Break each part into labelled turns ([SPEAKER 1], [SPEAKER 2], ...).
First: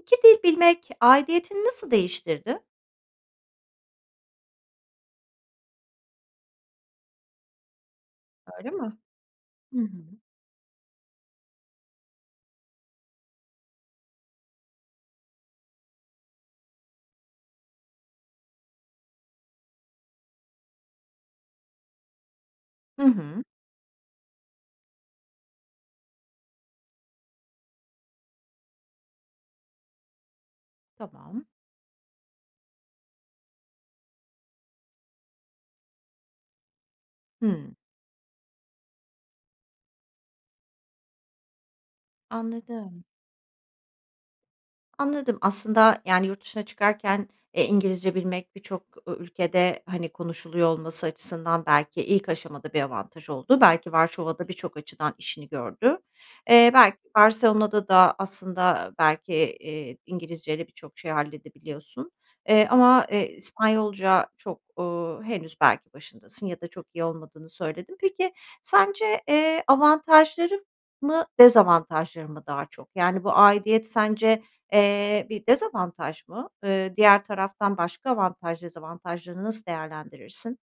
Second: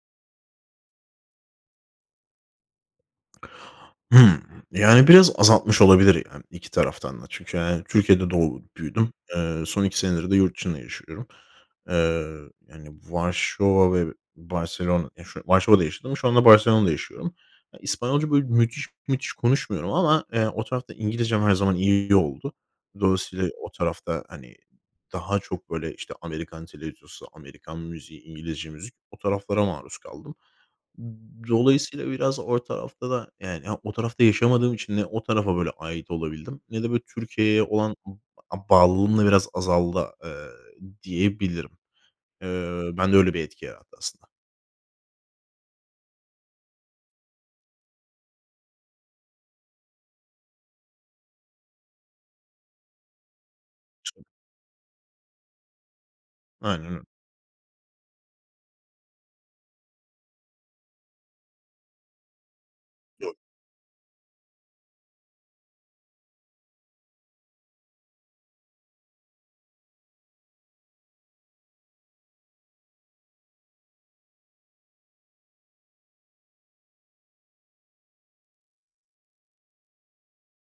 [SPEAKER 1] 2 dil bilmek aidiyetini nasıl değiştirdi?
[SPEAKER 2] Hımm. Yani, biraz azaltmış olabilir, yani, iki taraftan da çünkü, hani, Türkiye'de
[SPEAKER 1] Öyle
[SPEAKER 2] doğup
[SPEAKER 1] mi?
[SPEAKER 2] büyüdüm. Eee,
[SPEAKER 1] Hı
[SPEAKER 2] son
[SPEAKER 1] hı.
[SPEAKER 2] 2 senedir de yurt dışında yaşıyorum. Eee, yani, Varşova ve Barcelona, ya, şu Varşova'da yaşadım, şu anda Barcelona'da yaşıyorum. Eee, İspanyolca, böyle, müthiş müthiş konuşmuyorum ama, eee, o tarafta İngilizcem her zaman iyi oldu.
[SPEAKER 1] Hı hı.
[SPEAKER 2] Dolayısıyla, o tarafta, hani, daha çok, böyle, işte, Amerikan televizyonu Amerikan müziği, İngilizce müzik o taraflara maruz kaldım.
[SPEAKER 1] Tamam.
[SPEAKER 2] Dolayısıyla, biraz o tarafta da, yani, ha, o tarafta yaşamadığım için ne o tarafa, böyle, ait olabildim ne de, böyle, Türkiye'ye
[SPEAKER 1] Hımm.
[SPEAKER 2] olan, ımm, a bağlılığım da biraz azaldı, eee, diyebilirim. Eee,
[SPEAKER 1] Anladım.
[SPEAKER 2] bende öyle bir etki yarattı aslında.
[SPEAKER 1] Anladım, aslında, yani, yurt dışına çıkarken, eee, İngilizce bilmek birçok ü ülkede, hani, konuşuluyor olması açısından belki ilk aşamada bir avantaj oldu. Belki Varşova'da birçok açıdan işini gördü. Eee,
[SPEAKER 2] Aynen
[SPEAKER 1] belki
[SPEAKER 2] öyle.
[SPEAKER 1] Barcelona'da da aslında belki, iii, İngilizceyle birçok şey halledebiliyorsun. Eee, ama, eee,
[SPEAKER 2] Doğru.
[SPEAKER 1] İspanyolca çok, ııı, henüz belki başındasın ya da çok iyi olmadığını söyledin. Peki, sence, eee, avantajları mı dezavantajları mı daha çok? Yani, bu aidiyet sence, eee, bir dezavantaj mı? Eee, diğer taraftan başka avantaj dezavantajlarını nasıl değerlendirirsin?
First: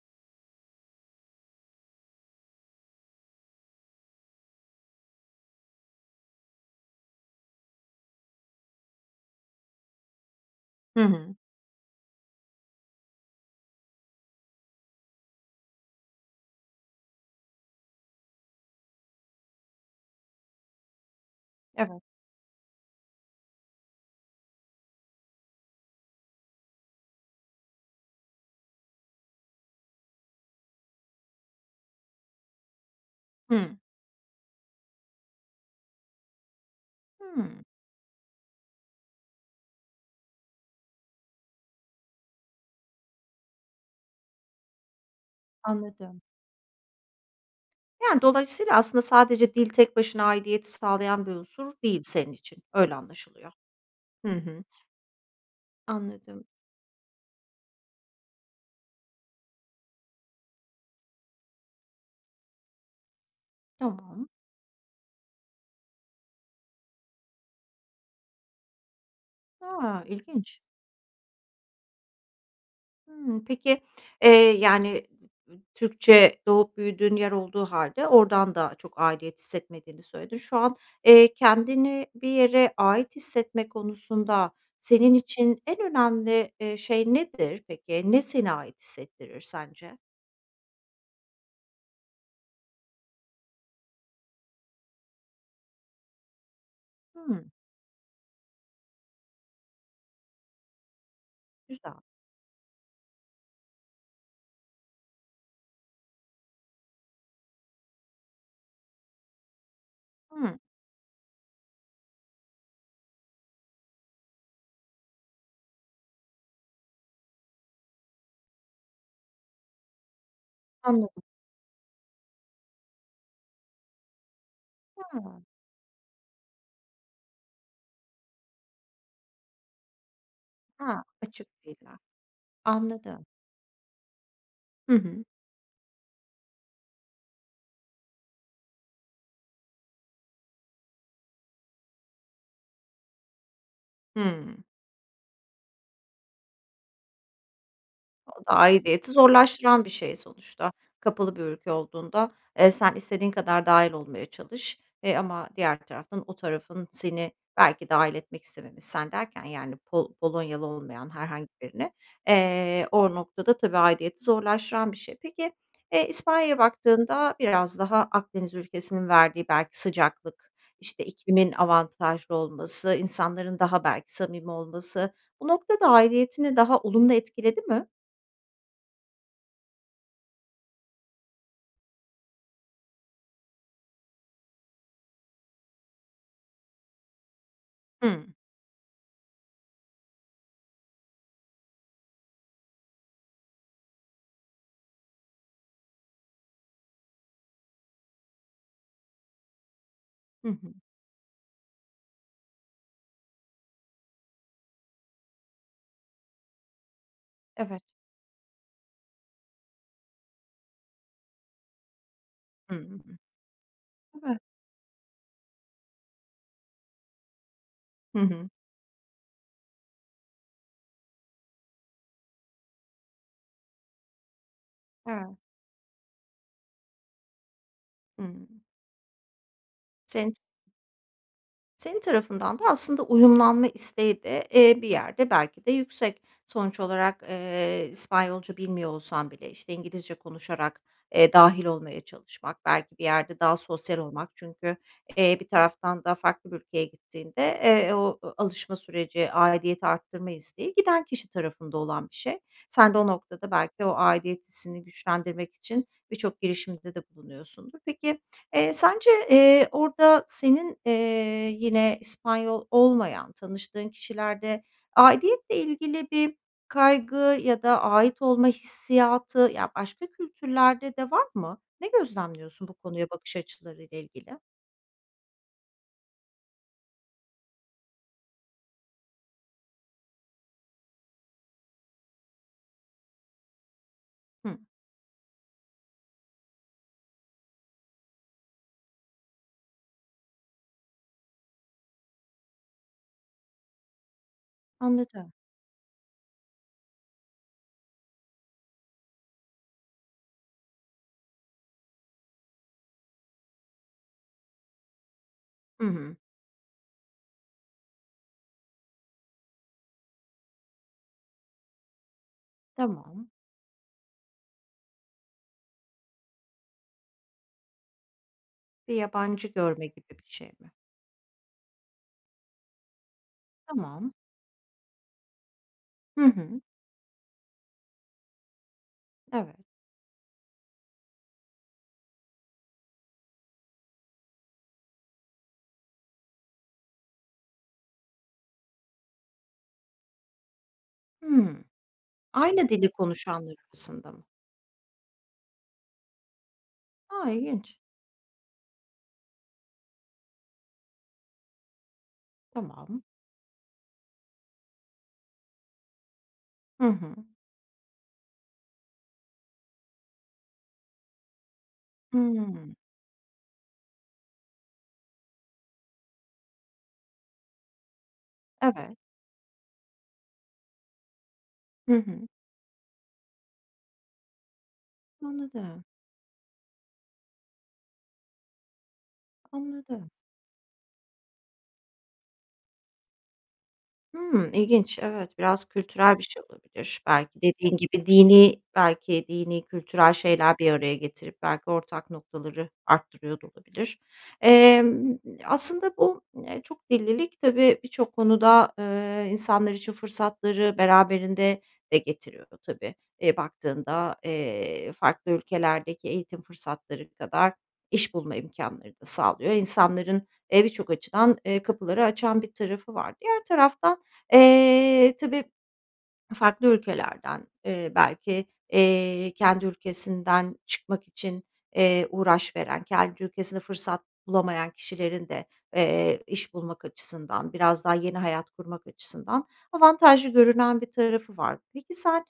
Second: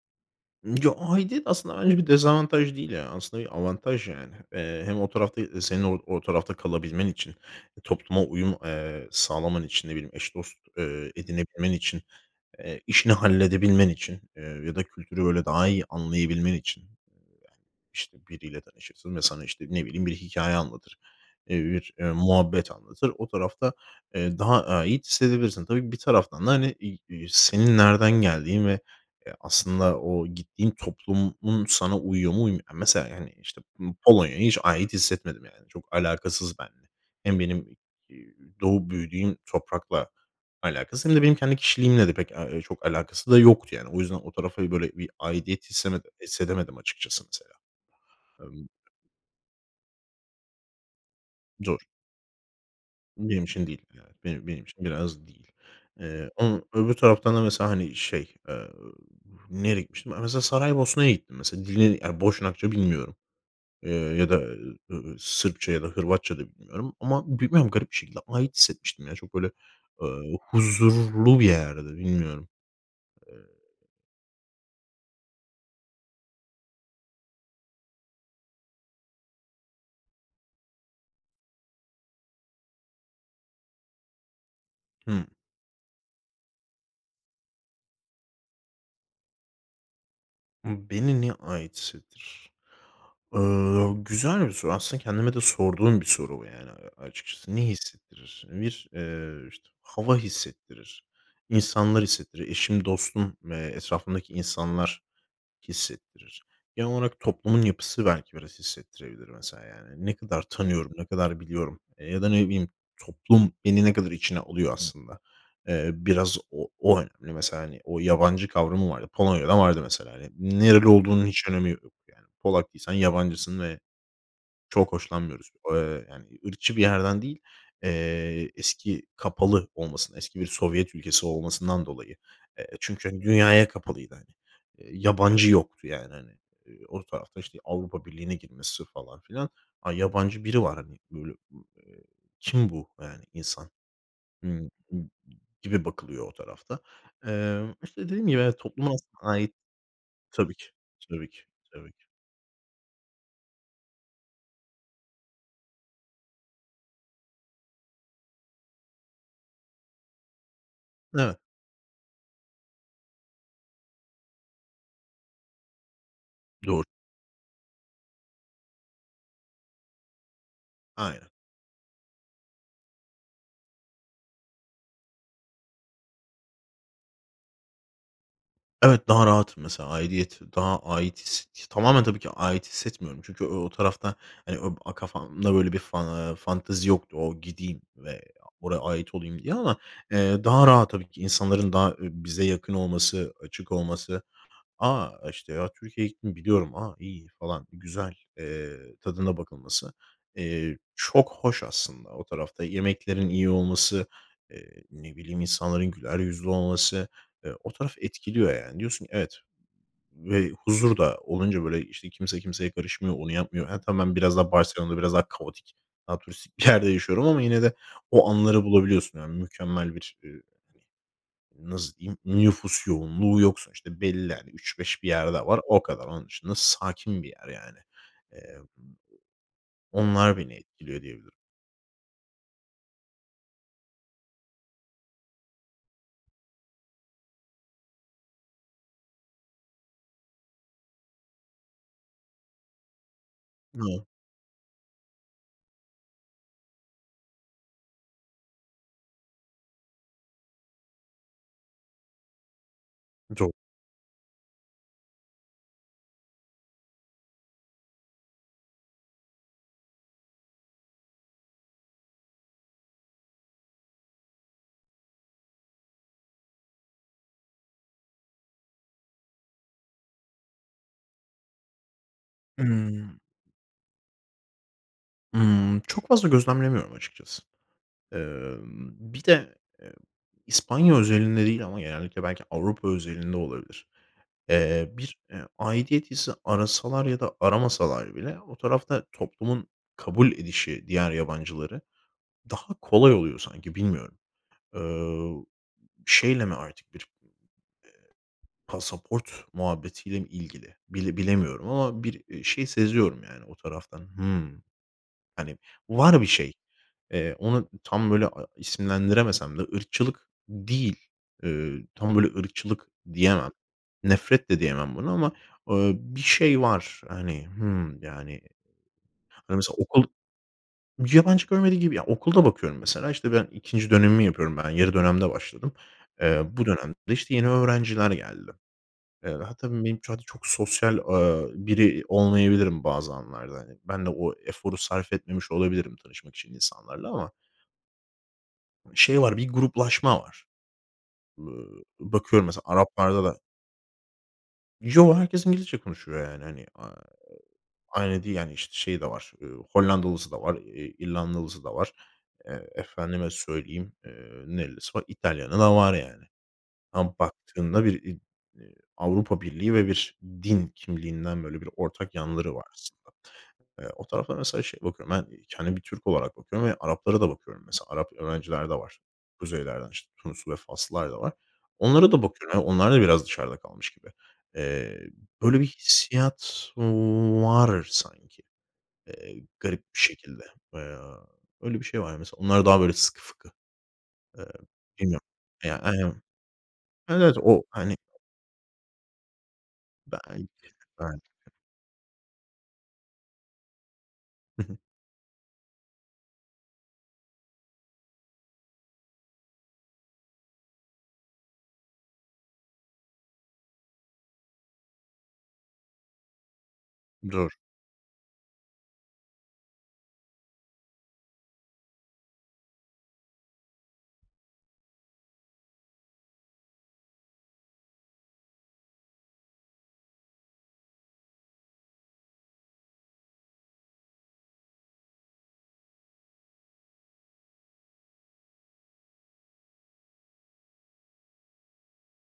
[SPEAKER 2] Ya, aidiyet aslında bence bir dezavantaj değil ya. Aslında bir avantaj yani. Eee, hem o tarafta, eee, senin o o tarafta kalabilmen için, topluma uyum, eee, sağlaman için, ne bileyim, eş dost,
[SPEAKER 1] Hı
[SPEAKER 2] eee,
[SPEAKER 1] hı.
[SPEAKER 2] edinebilmen için, eee, işini halledebilmen için, eee, ya da kültürü, böyle, daha iyi anlayabilmen için. İşte, biriyle tanışırsın ve sana, işte, ne bileyim, bir hikâye anlatır, eee, bir,
[SPEAKER 1] Evet.
[SPEAKER 2] eee, muhabbet anlatır. O tarafta, eee, daha ait hissedebilirsin. Tabii, bir taraftan da, hani, iii, iii, senin nereden geldiğin ve, eee, aslında o gittiğin toplumun sana uyuyor mu, uymuyor mu. Mesela, yani, işte,
[SPEAKER 1] Hı.
[SPEAKER 2] Po Polonya'ya hiç ait hissetmedim, yani. Çok alakasız benimle. Hem
[SPEAKER 1] Hıı.
[SPEAKER 2] benim, ııı, doğup büyüdüğüm toprakla alakası hem de benim kendi kişiliğimle de pek, eee, ııı, çok alakası da yoktu yani. O yüzden o tarafa, böyle, bir aidiyet hissemede
[SPEAKER 1] Anladım.
[SPEAKER 2] hissedemedim açıkçası, mesela,
[SPEAKER 1] Yani,
[SPEAKER 2] emm.
[SPEAKER 1] dolayısıyla, aslında sadece dil tek başına aidiyet sağlayan bir unsur
[SPEAKER 2] Doğru.
[SPEAKER 1] değil senin için. Öyle
[SPEAKER 2] Benim
[SPEAKER 1] anlaşılıyor.
[SPEAKER 2] için değil. [unintelligible]
[SPEAKER 1] Hı
[SPEAKER 2] Benim benim
[SPEAKER 1] hı.
[SPEAKER 2] için biraz değil. Eee,
[SPEAKER 1] Anladım.
[SPEAKER 2] ama öbür taraftan da mesela, hani, şey, eee, nereye gitmiştim? Ha, mesela, Saraybosna'ya gittim, mesela. Dilini, yani, Boşnakça bilmiyorum. Eee, ya
[SPEAKER 1] Tamam.
[SPEAKER 2] da, eee, Sırpça ya da Hırvatça da bilmiyorum ama bilmiyorum, garip bir şekilde ait hissetmiştim ya. Çok, böyle,
[SPEAKER 1] A!
[SPEAKER 2] eee,
[SPEAKER 1] İlginç.
[SPEAKER 2] huzurlu bir yerdi, bilmiyorum, eee
[SPEAKER 1] Hımm, peki, eee, yani, Türkçe doğup büyüdüğün yer olduğu hâlde oradan da çok aidiyet hissetmediğini söyledin. Şu an, eee, kendini bir yere ait hissetme konusunda senin
[SPEAKER 2] Hı.
[SPEAKER 1] için en önemli, eee, şey nedir peki? Ne seni ait hissettirir sence?
[SPEAKER 2] Hı, beni ne ait hissettir? Eee, güzel bir soru. Aslında kendime de sorduğum bir soru bu, yani, a
[SPEAKER 1] Hıı.
[SPEAKER 2] açıkçası. Ne hissettirir? Bir, eee, işte, hava hissettirir,
[SPEAKER 1] Güzel.
[SPEAKER 2] insanlar hissettiriyor. Eşim, dostum ve etrafımdaki insanlar hissettirir. Genel olarak toplumun yapısı belki biraz hissettirebilir mesela, yani. Ne kadar
[SPEAKER 1] Hıı.
[SPEAKER 2] tanıyorum, ne kadar biliyorum, eee, ya da ne bileyim, toplum beni ne kadar içine alıyor aslında. Eee, biraz o o önemli. Mesela, hani, o yabancı kavramı var. Polonya'da vardı mesela, hani. Nereli
[SPEAKER 1] Anladım.
[SPEAKER 2] olduğunun hiç önemi yok, yani. Polak değilsen yabancısın ve çok
[SPEAKER 1] Hıı.
[SPEAKER 2] hoşlanmıyoruz. Eee, yani, ırkçı bir yerden değil, eee, eski, kapalı olmasından, eski bir Sovyet
[SPEAKER 1] Ha,
[SPEAKER 2] ülkesi
[SPEAKER 1] açık
[SPEAKER 2] olmasından
[SPEAKER 1] değiller.
[SPEAKER 2] dolayı. Eee, çünkü, hani,
[SPEAKER 1] Anladım.
[SPEAKER 2] dünyaya kapalıydı, hani. Eee,
[SPEAKER 1] Hı hı.
[SPEAKER 2] yabancı yoktu, yani, hani, eee, o tarafta, işte, Avrupa Birliği'ne girmesi falan filan. Ha, yabancı biri var, hani, böyle, eee, kim bu, eee, yani, insan,
[SPEAKER 1] Hıı.
[SPEAKER 2] gibi bakılıyor o tarafta. Eee, işte, dediğim gibi,
[SPEAKER 1] O da
[SPEAKER 2] evet, topluma as
[SPEAKER 1] aidiyeti
[SPEAKER 2] ait
[SPEAKER 1] zorlaştıran bir şey
[SPEAKER 2] Tabii ki,
[SPEAKER 1] sonuçta.
[SPEAKER 2] tabii
[SPEAKER 1] Kapalı
[SPEAKER 2] ki,
[SPEAKER 1] bir ülke
[SPEAKER 2] tabii ki.
[SPEAKER 1] olduğunda, eee, sen istediğin kadar dâhil olmaya çalış, eee, ama diğer taraftan o tarafın seni belki dâhil etmek istememiş. Sen derken, yani, Pol Polonyalı olmayan
[SPEAKER 2] Evet.
[SPEAKER 1] herhangi birine, eee, o noktada tabii aidiyeti zorlaştıran bir şey. Peki, eee, İspanya'ya
[SPEAKER 2] Doğru.
[SPEAKER 1] baktığında biraz daha Akdeniz ülkesinin verdiği belki sıcaklık, işte,
[SPEAKER 2] Aynen.
[SPEAKER 1] ikliminin avantajlı olması, insanların daha belki samimi olması, bu noktada aidiyetini daha olumlu etkiledi mi?
[SPEAKER 2] Evet, daha rahatım mesela. Aidiyet daha ait his t tamamen tabii ki ait hissetmiyorum. Çünkü o o tarafta e ö e, hani, o kafamda böyle bir fan eee, fantezi yoktu. O gideyim ve
[SPEAKER 1] Hımm.
[SPEAKER 2] oraya ait olayım diye ama. Eee, daha rahat tabii ki insanların daha, eee, bize yakın olması, açık olması. A, işte, ya, Türkiye'ye gittim biliyorum. A, iyiydi falan, güzel. Eee, tadına bakılması,
[SPEAKER 1] Hı hı.
[SPEAKER 2] eee, çok hoş aslında. O tarafta yemeklerin iyi olması, eee, ne bileyim insanların güler yüzlü olması, eee, o
[SPEAKER 1] Evet.
[SPEAKER 2] taraf etkiliyor yani. Diyorsun ki evet, ımm, ve huzur da olunca böyle işte kimse kimseye
[SPEAKER 1] Hımm.
[SPEAKER 2] karışmıyor, onu yapmıyor. Ha, tam ben biraz
[SPEAKER 1] Tabii.
[SPEAKER 2] daha Barcelona'da biraz daha kaotik, daha turistik bir yerde yaşıyorum ama yine de
[SPEAKER 1] Hı
[SPEAKER 2] o
[SPEAKER 1] hı.
[SPEAKER 2] anları bulabiliyorsun. Yani, mükemmel bir, eee, hani, nasıl diyeyim, nüfus yoğunluğu yok sonuçta. Belli yani, 3-5 bir
[SPEAKER 1] Evet.
[SPEAKER 2] yerde var o kadar. Onun dışında sakin bir yer yani. Eee,
[SPEAKER 1] Hımm. Senin t
[SPEAKER 2] onlar beni etkiliyor diyebilirim.
[SPEAKER 1] senin, tarafından da aslında uyumlanma isteği de, eee, bir yerde belki de yüksek. Sonuç olarak, eee, İspanyolca bilmiyor olsan bile, işte, İngilizce konuşarak, eee, dâhil olmaya çalışmak belki bir yerde daha sosyal
[SPEAKER 2] Hıı.
[SPEAKER 1] olmak. Çünkü, eee, bir taraftan da farklı bir ülkeye gittiğinde, eee, o, alışma süreci, aidiyeti arttırma isteği giden kişi tarafında olan bir şey. Sen de o noktada
[SPEAKER 2] [unintelligible]
[SPEAKER 1] belki o aidiyet hissini güçlendirmek için birçok girişimde de bulunuyorsundur. Peki, eee, sence, eee, orada senin, eee, yine İspanyol olmayan tanıştığın kişilerde aidiyetle ilgili bir kaygı ya da ait olma hissiyatı, ya, başka kültürlerde de var mı? Ne gözlemliyorsun bu konuya
[SPEAKER 2] Hımm.
[SPEAKER 1] bakış açılarıyla ilgili?
[SPEAKER 2] Imm, çok fazla gözlemlemiyorum açıkçası. Emm, bir de, eee, İspanya özelinde değil ama genellikle belki Avrupa özelinde olabilir.
[SPEAKER 1] Hıı.
[SPEAKER 2] Eee, bir, eee, aidiyet hissi arasalar ya da aramasalar bile o tarafta toplumun kabul edişi diğer yabancıları, daha kolay oluyor sanki bilmiyorum.
[SPEAKER 1] Anladım.
[SPEAKER 2] Eee, şeyle mi artık bir, eee, pasaport muhabbetiyle mi ilgili bile bilemiyorum ama bir, eee, şey seziyorum. Yani o taraftan. Hımm, hani,
[SPEAKER 1] Hı hı.
[SPEAKER 2] var bir şey. Eee ona, ımm, tam böyle a isimlendiremesem de ırkçılık değil. Iıı, tam böyle ırkçılık
[SPEAKER 1] Tamam.
[SPEAKER 2] diyemem. Nefret de diyemem buna. Ama, ııı, bir şey var hani, hımm, yani.
[SPEAKER 1] Bir yabancı
[SPEAKER 2] Hani, mesela
[SPEAKER 1] görme
[SPEAKER 2] okul
[SPEAKER 1] gibi bir şey mi?
[SPEAKER 2] Yabancı görmediği gibi ya okulda bakıyorum mesela, işte, ben 2'nci
[SPEAKER 1] Tamam.
[SPEAKER 2] dönemimi yapıyorum ben, yarı dönemde başladım.
[SPEAKER 1] Hı
[SPEAKER 2] Eee,
[SPEAKER 1] hı.
[SPEAKER 2] bu dönemde de işte yeni öğrenciler geldi. Eee,
[SPEAKER 1] Evet.
[SPEAKER 2] hatta benim için [unintelligible] çok sosyal, ııı, biri olmayabilirim bazı anlarda. Hani, ben de o eforu sarf etmemiş olabilirim tanışmak için insanlarla ama şey var bir gruplaşma var.
[SPEAKER 1] Hıı.
[SPEAKER 2] Iıı, bakıyorum mesela
[SPEAKER 1] Aynı dili
[SPEAKER 2] Araplarda da
[SPEAKER 1] konuşanlar arasında mı?
[SPEAKER 2] Yoo, herkes İngilizce konuşuyor, yani, hani, aaa,
[SPEAKER 1] A! İlginç.
[SPEAKER 2] aynı değil, yani, işte, şey de var. Eee, Hollandalısı da var, eee, İrlandalısı da var. Eee,
[SPEAKER 1] Tamam.
[SPEAKER 2] efendime söyleyeyim, eee, nerelisi var? İtalyanı da var yani.
[SPEAKER 1] Hı
[SPEAKER 2] Ama
[SPEAKER 1] hı.
[SPEAKER 2] baktığında bir iii, eee, Avrupa Birliği ve bir din kimliğinden, böyle, bir ortak yanları var
[SPEAKER 1] Hıı.
[SPEAKER 2] aslında. Eee, o tarafa mesela şeye bakıyorum. Ben kendimi bir Türk olarak bakıyorum ve Araplara da bakıyorum mesela. Arap öğrenciler de
[SPEAKER 1] Evet.
[SPEAKER 2] var, kuzeylerden, işte, Tunuslu ve Faslılar da var.
[SPEAKER 1] Hı
[SPEAKER 2] Onlara da
[SPEAKER 1] hı.
[SPEAKER 2] bakıyorum. Yani, onlar da biraz dışarıda kalmış gibi. Eee, böyle bir
[SPEAKER 1] Anladım.
[SPEAKER 2] hissiyat var sanki, eee, garip bir
[SPEAKER 1] Anladım.
[SPEAKER 2] şekilde. Eee, öyle bir şey var mesela. Onlar daha, böyle, sıkı fıkı. Eee,
[SPEAKER 1] Hımm, ilginç.
[SPEAKER 2] bilmiyorum.
[SPEAKER 1] Evet, biraz
[SPEAKER 2] Eee, ya,
[SPEAKER 1] kültürel
[SPEAKER 2] aynen.
[SPEAKER 1] bir şey olabilir. Belki
[SPEAKER 2] Evet, o
[SPEAKER 1] dediğin
[SPEAKER 2] hani
[SPEAKER 1] gibi dinî belki dinî, kültürel
[SPEAKER 2] Belki
[SPEAKER 1] şeyler
[SPEAKER 2] de,
[SPEAKER 1] bir araya
[SPEAKER 2] belki
[SPEAKER 1] getirip
[SPEAKER 2] de.
[SPEAKER 1] belki ortak noktaları arttırıyor da olabilir.
[SPEAKER 2] Hı hı.
[SPEAKER 1] Emm, aslında bu, eee, çok dillilik tabii birçok konuda, eee, insanlar için fırsatları beraberinde de getiriyor tabii. E, baktığında, eee, farklı ülkelerdeki eğitim fırsatları
[SPEAKER 2] Doğru.
[SPEAKER 1] kadar iş bulma imkânları da sağlıyor. İnsanların, eee, birçok açıdan, eee, kapıları açan bir tarafı var. Diğer taraftan, eee, tabii farklı ülkelerden, eee, belki, eee, kendi ülkesinden çıkmak için, eee, uğraş veren, kendi ülkesinde fırsat bulamayan kişilerin de, eee, iş bulmak açısından, biraz daha yeni hayat kurmak açısından avantajlı görünen bir tarafı var. Peki sen,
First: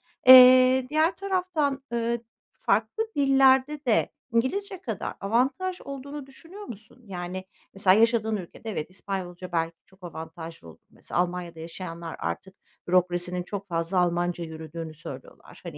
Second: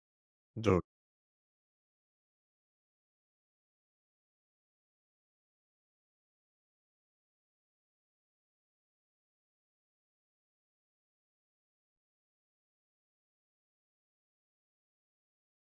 [SPEAKER 2] Doğru.
[SPEAKER 1] eee, diğer taraftan, eee, farklı dillerde de İngilizce kadar avantaj olduğunu düşünüyor musun? Yani, mesela yaşadığın ülkede evet İspanyolca belki çok avantajlı olur. Mesela Almanya'da yaşayanlar artık bürokrasinin çok fazla Almanca yürüdüğünü söylüyorlar. Hani,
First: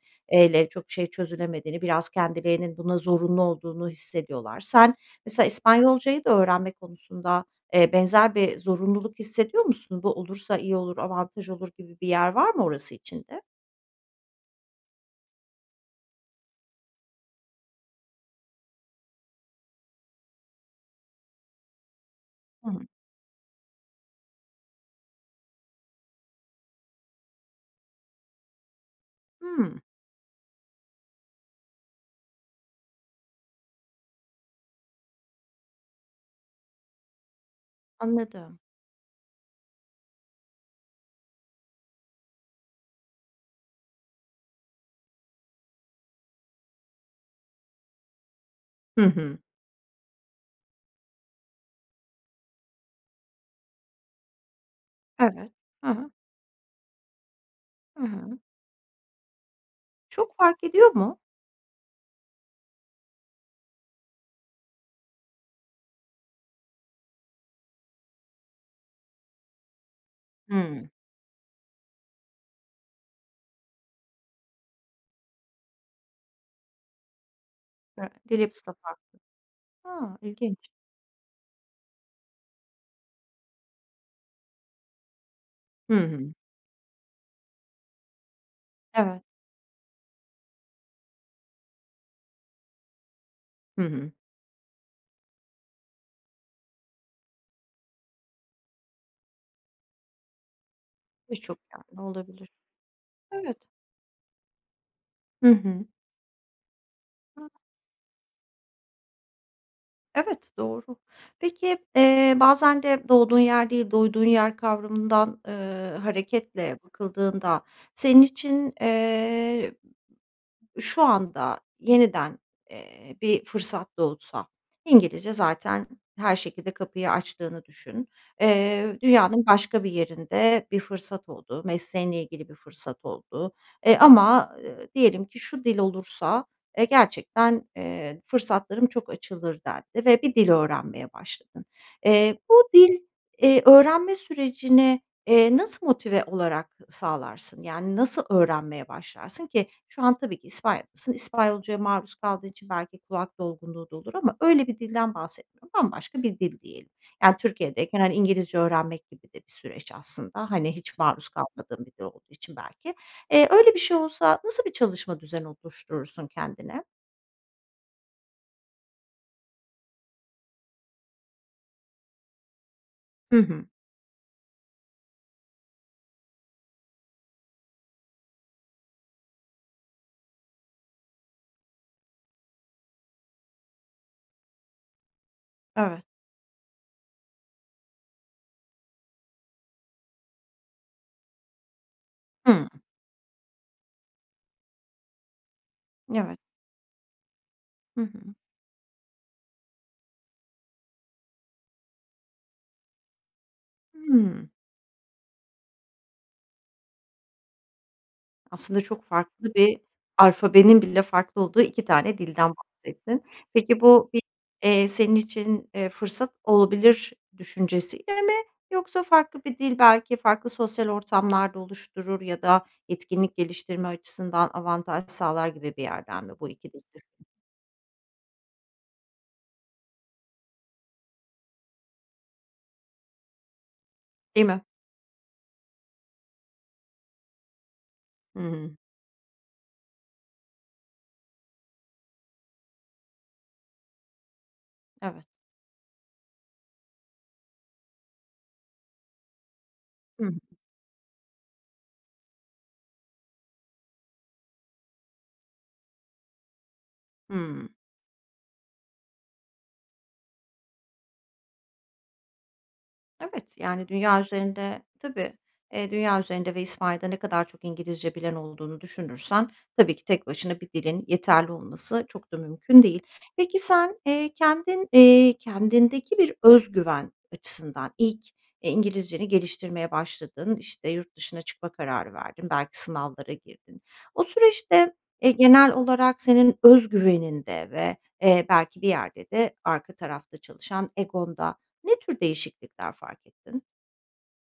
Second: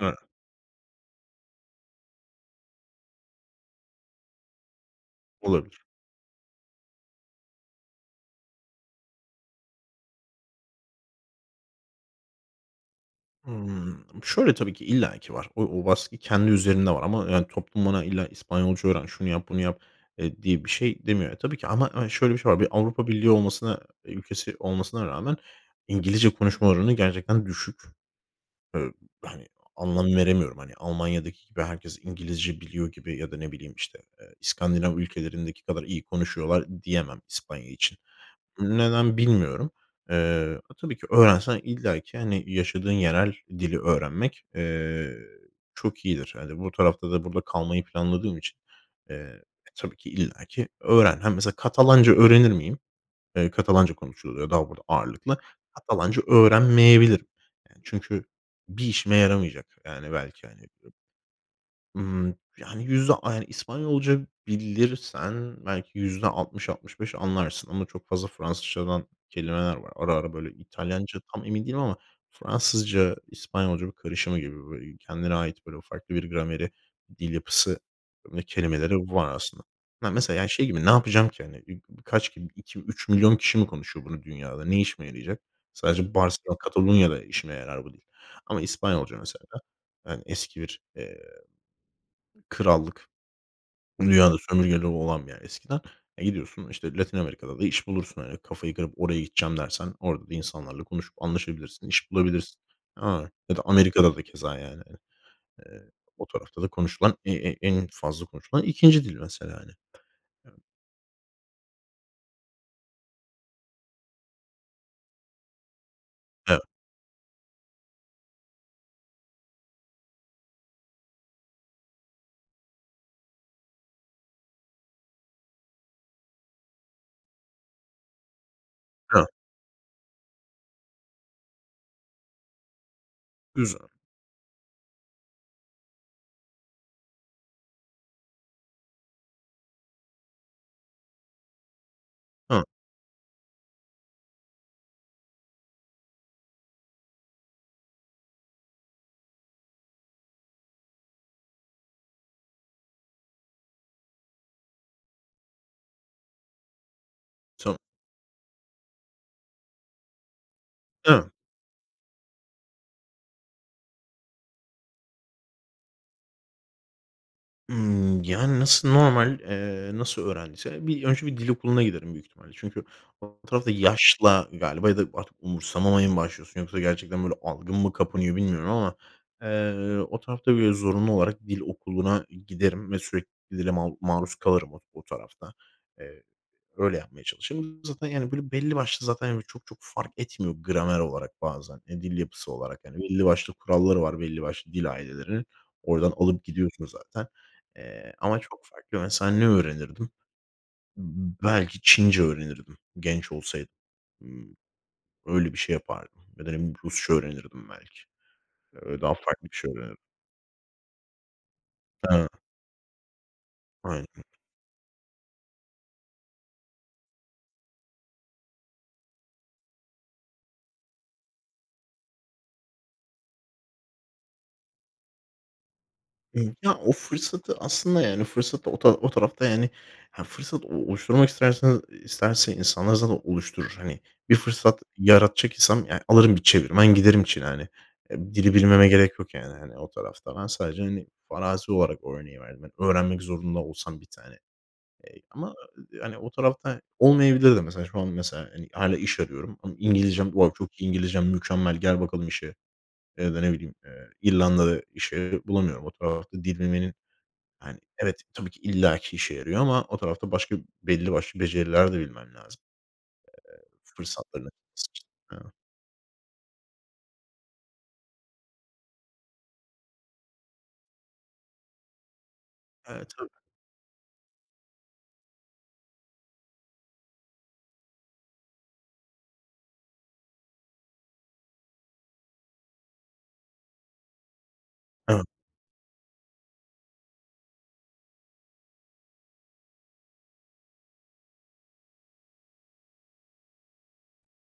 [SPEAKER 2] Evet.
[SPEAKER 1] çok şey çözülemediğini, biraz kendilerinin buna zorunlu olduğunu hissediyorlar. Sen mesela
[SPEAKER 2] Olabilir.
[SPEAKER 1] İspanyolcayı da öğrenme konusunda, eee, benzer bir zorunluluk hissediyor musun? Bu olursa iyi olur, avantaj olur gibi bir yer var mı orası için de?
[SPEAKER 2] Hımm, şöyle, tabii ki illaki var. O o baskı kendi üzerinde var ama, yani, toplum bana, "İlla İspanyolca öğren, şunu yap, bunu yap" eee, diye bir şey demiyor. Ya, tabii ki ama, hani, şöyle bir şey var. Bir
[SPEAKER 1] Hı hı.
[SPEAKER 2] Avrupa Birliği olmasına ülkesi olmasına rağmen İngilizce konuşma oranı gerçekten düşük. Eee, hani,
[SPEAKER 1] Hımm.
[SPEAKER 2] anlam veremiyorum. Hani, Almanya'daki gibi herkes İngilizce biliyor gibi ya da ne bileyim, işte, eee, İskandinav ülkelerindeki kadar iyi konuşuyorlar diyemem İspanya için.
[SPEAKER 1] Anladım.
[SPEAKER 2] Neden bilmiyorum. Eee, a, tabii ki öğrensen illaki, hani, yaşadığın yerel dili öğrenmek, eee, çok iyidir. Yani, bu tarafta da burada kalmayı planladığım için,
[SPEAKER 1] Hı
[SPEAKER 2] eee,
[SPEAKER 1] hı.
[SPEAKER 2] e, tabii ki illaki öğren. Ha, mesela Katalanca öğrenir miyim? Eee, Katalanca konuşuluyor daha burada ağırlıklı.
[SPEAKER 1] Evet, hı hı.
[SPEAKER 2] Katalanca öğrenmeyebilirim. Yani,
[SPEAKER 1] I
[SPEAKER 2] çünkü
[SPEAKER 1] hı.
[SPEAKER 2] bir işime yaramayacak. Yani,
[SPEAKER 1] Çok
[SPEAKER 2] belki hani
[SPEAKER 1] fark ediyor
[SPEAKER 2] öb
[SPEAKER 1] mu?
[SPEAKER 2] Imm, yani, yüzde ay İspanyolca bilirsen belki %60-65 anlarsın ama çok fazla Fransızcadan kelimeler var. Ara ara böyle
[SPEAKER 1] Hıı.
[SPEAKER 2] İtalyanca tam emin değilim ama Fransızca, İspanyolca karışımı gibi, böyle, kendine ait, böyle, farklı bir grameri, dil yapısı
[SPEAKER 1] [unintelligible] Dil
[SPEAKER 2] ve
[SPEAKER 1] yapısı da
[SPEAKER 2] kelimeleri
[SPEAKER 1] farklı.
[SPEAKER 2] var aslında. Ya,
[SPEAKER 1] A!
[SPEAKER 2] mesela, yani, şey
[SPEAKER 1] İlginç.
[SPEAKER 2] gibi ne yapacağım ki, hani? Ü kaç ki 2-3.000.000 kişi mi konuşuyor bunu dünyada? Ne işime yarayacak?
[SPEAKER 1] Hı
[SPEAKER 2] Sadece
[SPEAKER 1] hı.
[SPEAKER 2] Barselona, Katalonya'da işime yarar bu dil. Ama İspanyolca
[SPEAKER 1] Evet.
[SPEAKER 2] mesela, yani, eski bir, eee krallık.
[SPEAKER 1] Hı
[SPEAKER 2] Tüm
[SPEAKER 1] hı.
[SPEAKER 2] dünyada sömürgeleri olan bir yer eskiden. E, gidiyorsun, işte, Latin Amerika'da da iş bulursun, hani, kafayı kırıp oraya gideceğim dersen orada da insanlarla konuşup
[SPEAKER 1] Birçok
[SPEAKER 2] anlaşabilirsin,
[SPEAKER 1] yardımı
[SPEAKER 2] iş
[SPEAKER 1] olabilir.
[SPEAKER 2] bulabilirsin. [unintelligible] Ya da
[SPEAKER 1] Evet.
[SPEAKER 2] Amerika'da da keza yani.
[SPEAKER 1] Hı hı.
[SPEAKER 2] Eee, o tarafta da konuşulan e e
[SPEAKER 1] [unintelligible]
[SPEAKER 2] en fazla konuşulan 2. dil mesela, hani.
[SPEAKER 1] Evet,
[SPEAKER 2] Emm
[SPEAKER 1] doğru. Peki, eee, bazen de doğduğun yer değil, doyduğun yer kavramından, eee,
[SPEAKER 2] Evet.
[SPEAKER 1] hareketle bakıldığında senin için, eee, şu anda yeniden, eee, bir fırsat doğsa, İngilizce zaten her şekilde kapıyı açtığını düşün, eee,
[SPEAKER 2] Evet.
[SPEAKER 1] dünyanın başka bir yerinde bir fırsat oldu. Mesleğinle ilgili bir fırsat oldu.
[SPEAKER 2] Güzel.
[SPEAKER 1] Eee, ama, eee, diyelim ki "Şu dil olursa eee, gerçekten, eee, fırsatlarım çok açılır." dendi ve bir dil öğrenmeye başladın. Eee,
[SPEAKER 2] Hıı.
[SPEAKER 1] bu dil, eee, öğrenme sürecini, eee, nasıl motive olarak sağlarsın? Yani, nasıl öğrenmeye başlarsın? Ki şu an tabii ki İspanya'dasın. İspanyolcaya maruz kaldığın için belki kulak dolgunluğu da olur ama öyle bir dilden bahsetmiyorum. Bambaşka bir dil diyelim. Yani,
[SPEAKER 2] Tamam.
[SPEAKER 1] Türkiye'deyken, hani, İngilizce öğrenmek gibi de bir süreç aslında. Hani, hiç maruz
[SPEAKER 2] Evet.
[SPEAKER 1] kalmadığın bir dil olduğu için belki. Eee, öyle bir şey olsa nasıl bir çalışma düzeni oluşturursun kendine?
[SPEAKER 2] Imm, yani, nasıl normal, eee, nasıl öğrendiyse bir önce bir dil okuluna giderim büyük ihtimalle. Çünkü
[SPEAKER 1] Hı
[SPEAKER 2] o
[SPEAKER 1] hı.
[SPEAKER 2] tarafta yaşla galiba ya da artık umursamamaya mı başlıyorsun yoksa gerçekten, böyle, algın mı kapanıyor bilmiyorum ama, eee, o tarafta, böyle, zorunlu olarak dil okuluna giderim ve sürekli dile mal maruz kalırım o o tarafta.
[SPEAKER 1] Evet.
[SPEAKER 2] Eee, öyle yapmaya çalışırım. Zaten, yani, böyle, belli başlı zaten yani çok çok fark etmiyor gramer olarak bazen, eee, dil yapısı
[SPEAKER 1] Hımm.
[SPEAKER 2] olarak. Hani, belli başlı kuralları var belli başlı dil ailelerinin, oradan
[SPEAKER 1] N evet.
[SPEAKER 2] alıp gidiyorsun zaten.
[SPEAKER 1] Hı
[SPEAKER 2] Eee,
[SPEAKER 1] hı.
[SPEAKER 2] ama çok farklı mesela ne öğrenirdim? B belki Çince öğrenirdim genç olsaydım.
[SPEAKER 1] Hımm.
[SPEAKER 2] Hımm. Öyle bir şey yapardım ya da ne biliyim, Rusça öğrenirdim belki.
[SPEAKER 1] Aslında
[SPEAKER 2] Öyle
[SPEAKER 1] çok
[SPEAKER 2] daha farklı
[SPEAKER 1] farklı
[SPEAKER 2] bir şey
[SPEAKER 1] bir
[SPEAKER 2] öğrenirdim.
[SPEAKER 1] alfabenin bile farklı olduğu 2 tane
[SPEAKER 2] Ha.
[SPEAKER 1] dilden bahsettin. Peki bu bir,
[SPEAKER 2] Aynen.
[SPEAKER 1] eee, senin için, eee, fırsat olabilir düşüncesiyle mi yoksa farklı bir dil belki farklı sosyal ortamlar da oluşturur ya da etkinlik geliştirme açısından avantaj sağlar gibi bir yerden mi bu
[SPEAKER 2] Hımm,
[SPEAKER 1] 2
[SPEAKER 2] ya,
[SPEAKER 1] dil
[SPEAKER 2] o
[SPEAKER 1] dür
[SPEAKER 2] fırsatı aslında yani fırsatı o ta o tarafta, yani, ha, fırsat o oluşturmak istersen, eee, isterse insanlar zaten oluşturur. Hani, bir
[SPEAKER 1] Değil mi?
[SPEAKER 2] fırsat yaratacak insan, yani Alırım bir çevirmen giderim Çin'e, hani, emm,
[SPEAKER 1] Hı
[SPEAKER 2] dili
[SPEAKER 1] hı.
[SPEAKER 2] bilmeme gerek yok, yani, hani, o tarafta. Ben sadece, hani, farazi olarak o örneği verdim. Hani, öğrenmek zorunda olsam 1 tane, eee,
[SPEAKER 1] Evet.
[SPEAKER 2] ama ı d hani, o tarafta olmayabilir de mesela şu an mesela, hani, hâlâ iş arıyorum ama
[SPEAKER 1] Hı hı.
[SPEAKER 2] İngilizcem var, "Çok iyi. İngilizcen mükemmel. Gel bakalım işe." ya da ne bileyim, eee, İrlanda'da işe bulamıyorum. O tarafta dil bilmenin,
[SPEAKER 1] Hımm.
[SPEAKER 2] hani Evet, tabi ki illaki işe yarıyor ama o tarafta başka belli başlı beceriler de bilmen lazım.
[SPEAKER 1] Evet,
[SPEAKER 2] Eee,
[SPEAKER 1] yani, dünya
[SPEAKER 2] fırsatlarını
[SPEAKER 1] üzerinde Tabii.
[SPEAKER 2] [unintelligible]
[SPEAKER 1] Eee, dünya üzerinde ve İspanya'da ne kadar çok İngilizce bilen olduğunu düşünürsen tabii ki tek başına bir dilin yeterli olması çok da mümkün değil.
[SPEAKER 2] Eee, tabii.
[SPEAKER 1] Peki sen, eee, kendin, eee, kendindeki bir öz güven açısından ilk, eee, İngilizceni geliştirmeye başladın, işte, yurt dışına çıkma kararı verdin, belki sınavlara girdin. O süreçte,
[SPEAKER 2] [unintelligible]
[SPEAKER 1] eee, genel olarak senin öz güveninde ve, eee, belki bir yerde de arka tarafta çalışan egonda ne tür değişiklikler fark ettin?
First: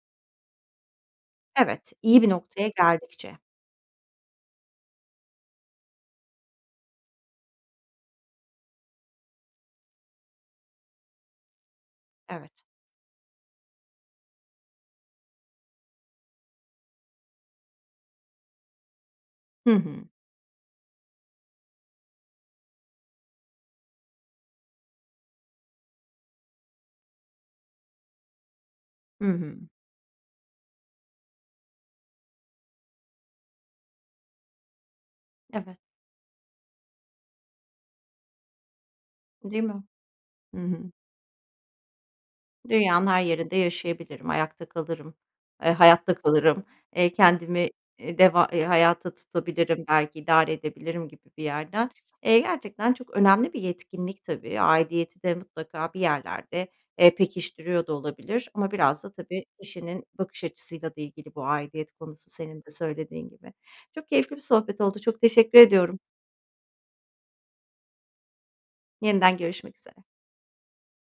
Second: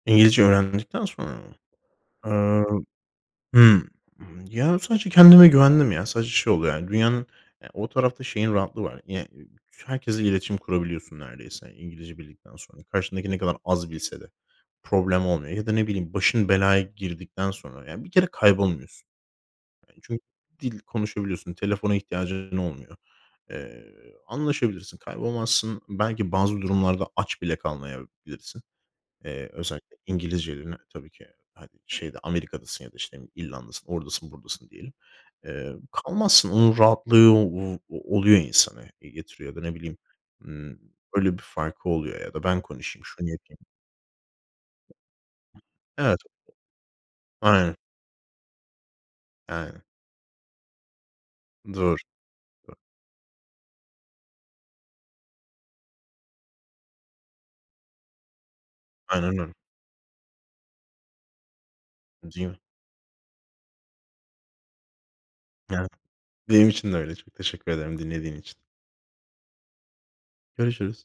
[SPEAKER 2] İngilizce öğrendikten sonra mı?
[SPEAKER 1] Evet, iyi bir
[SPEAKER 2] Iıı,
[SPEAKER 1] noktaya geldikçe.
[SPEAKER 2] hımm, ııı, yani, sadece kendime güvendim ya. Sadece şey oluyor yani dünyanın, eee, o tarafta şeyin rahatlığı var. [unintelligible] Herkesle iletişim kurabiliyorsun neredeyse İngilizce
[SPEAKER 1] Evet.
[SPEAKER 2] bildikten sonra. Karşındaki ne kadar az bilse de problem olmuyor. Ya da ne bileyim, başın belaya girdikten sonra, ya bir kere kaybolmuyorsun.
[SPEAKER 1] Hı
[SPEAKER 2] Yani,
[SPEAKER 1] hı.
[SPEAKER 2] çün dil konuşabiliyorsun, telefona ihtiyacın olmuyor. Eee, anlaşabilirsin, kaybolmazsın. Belki bazı durumlarda aç bile kalmayabilirsin.
[SPEAKER 1] Hı
[SPEAKER 2] Eee,
[SPEAKER 1] hı.
[SPEAKER 2] özellikle İngilizcelerini tabii ki, he şeyde Amerika'dasın ya da işte İrlanda'dasın oradasın buradasın diyelim. Eee,
[SPEAKER 1] Evet.
[SPEAKER 2] kalmazsın, onun rahatlığı, ooo, o oluyor insanı getiriyor
[SPEAKER 1] Değil
[SPEAKER 2] ya da ne
[SPEAKER 1] mi?
[SPEAKER 2] bileyim,
[SPEAKER 1] Hı
[SPEAKER 2] hımm.
[SPEAKER 1] hı.
[SPEAKER 2] Öyle bir farkı oluyor ya da ben konuşayım,
[SPEAKER 1] Dünyanın her
[SPEAKER 2] şunu
[SPEAKER 1] yerinde
[SPEAKER 2] yapayım.
[SPEAKER 1] yaşayabilirim, ayakta kalırım, ııı, hayatta
[SPEAKER 2] Evet.
[SPEAKER 1] kalırım, ııı, kendimi,
[SPEAKER 2] Aynen.
[SPEAKER 1] eee, deva eee, hayata
[SPEAKER 2] Aynen.
[SPEAKER 1] tutabilirim belki idare edebilirim gibi bir yerden.
[SPEAKER 2] Doğru.
[SPEAKER 1] Eee, gerçekten çok önemli bir yetkinlik tabii, aidiyeti de mutlaka bir yerlerde, eee, pekiştiriyor da olabilir ama biraz da
[SPEAKER 2] Aynen
[SPEAKER 1] tabii,
[SPEAKER 2] öyle.
[SPEAKER 1] kişinin bakış açısıyla da ilgili bu aidiyet konusu
[SPEAKER 2] Değil
[SPEAKER 1] senin
[SPEAKER 2] mi?
[SPEAKER 1] de söylediğin gibi. Çok keyifli bir sohbet oldu, çok teşekkür
[SPEAKER 2] Evet,
[SPEAKER 1] ediyorum.
[SPEAKER 2] benim için de öyle, çok teşekkür ederim dinlediğin için.
[SPEAKER 1] Yeniden görüşmek üzere.
[SPEAKER 2] Görüşürüz.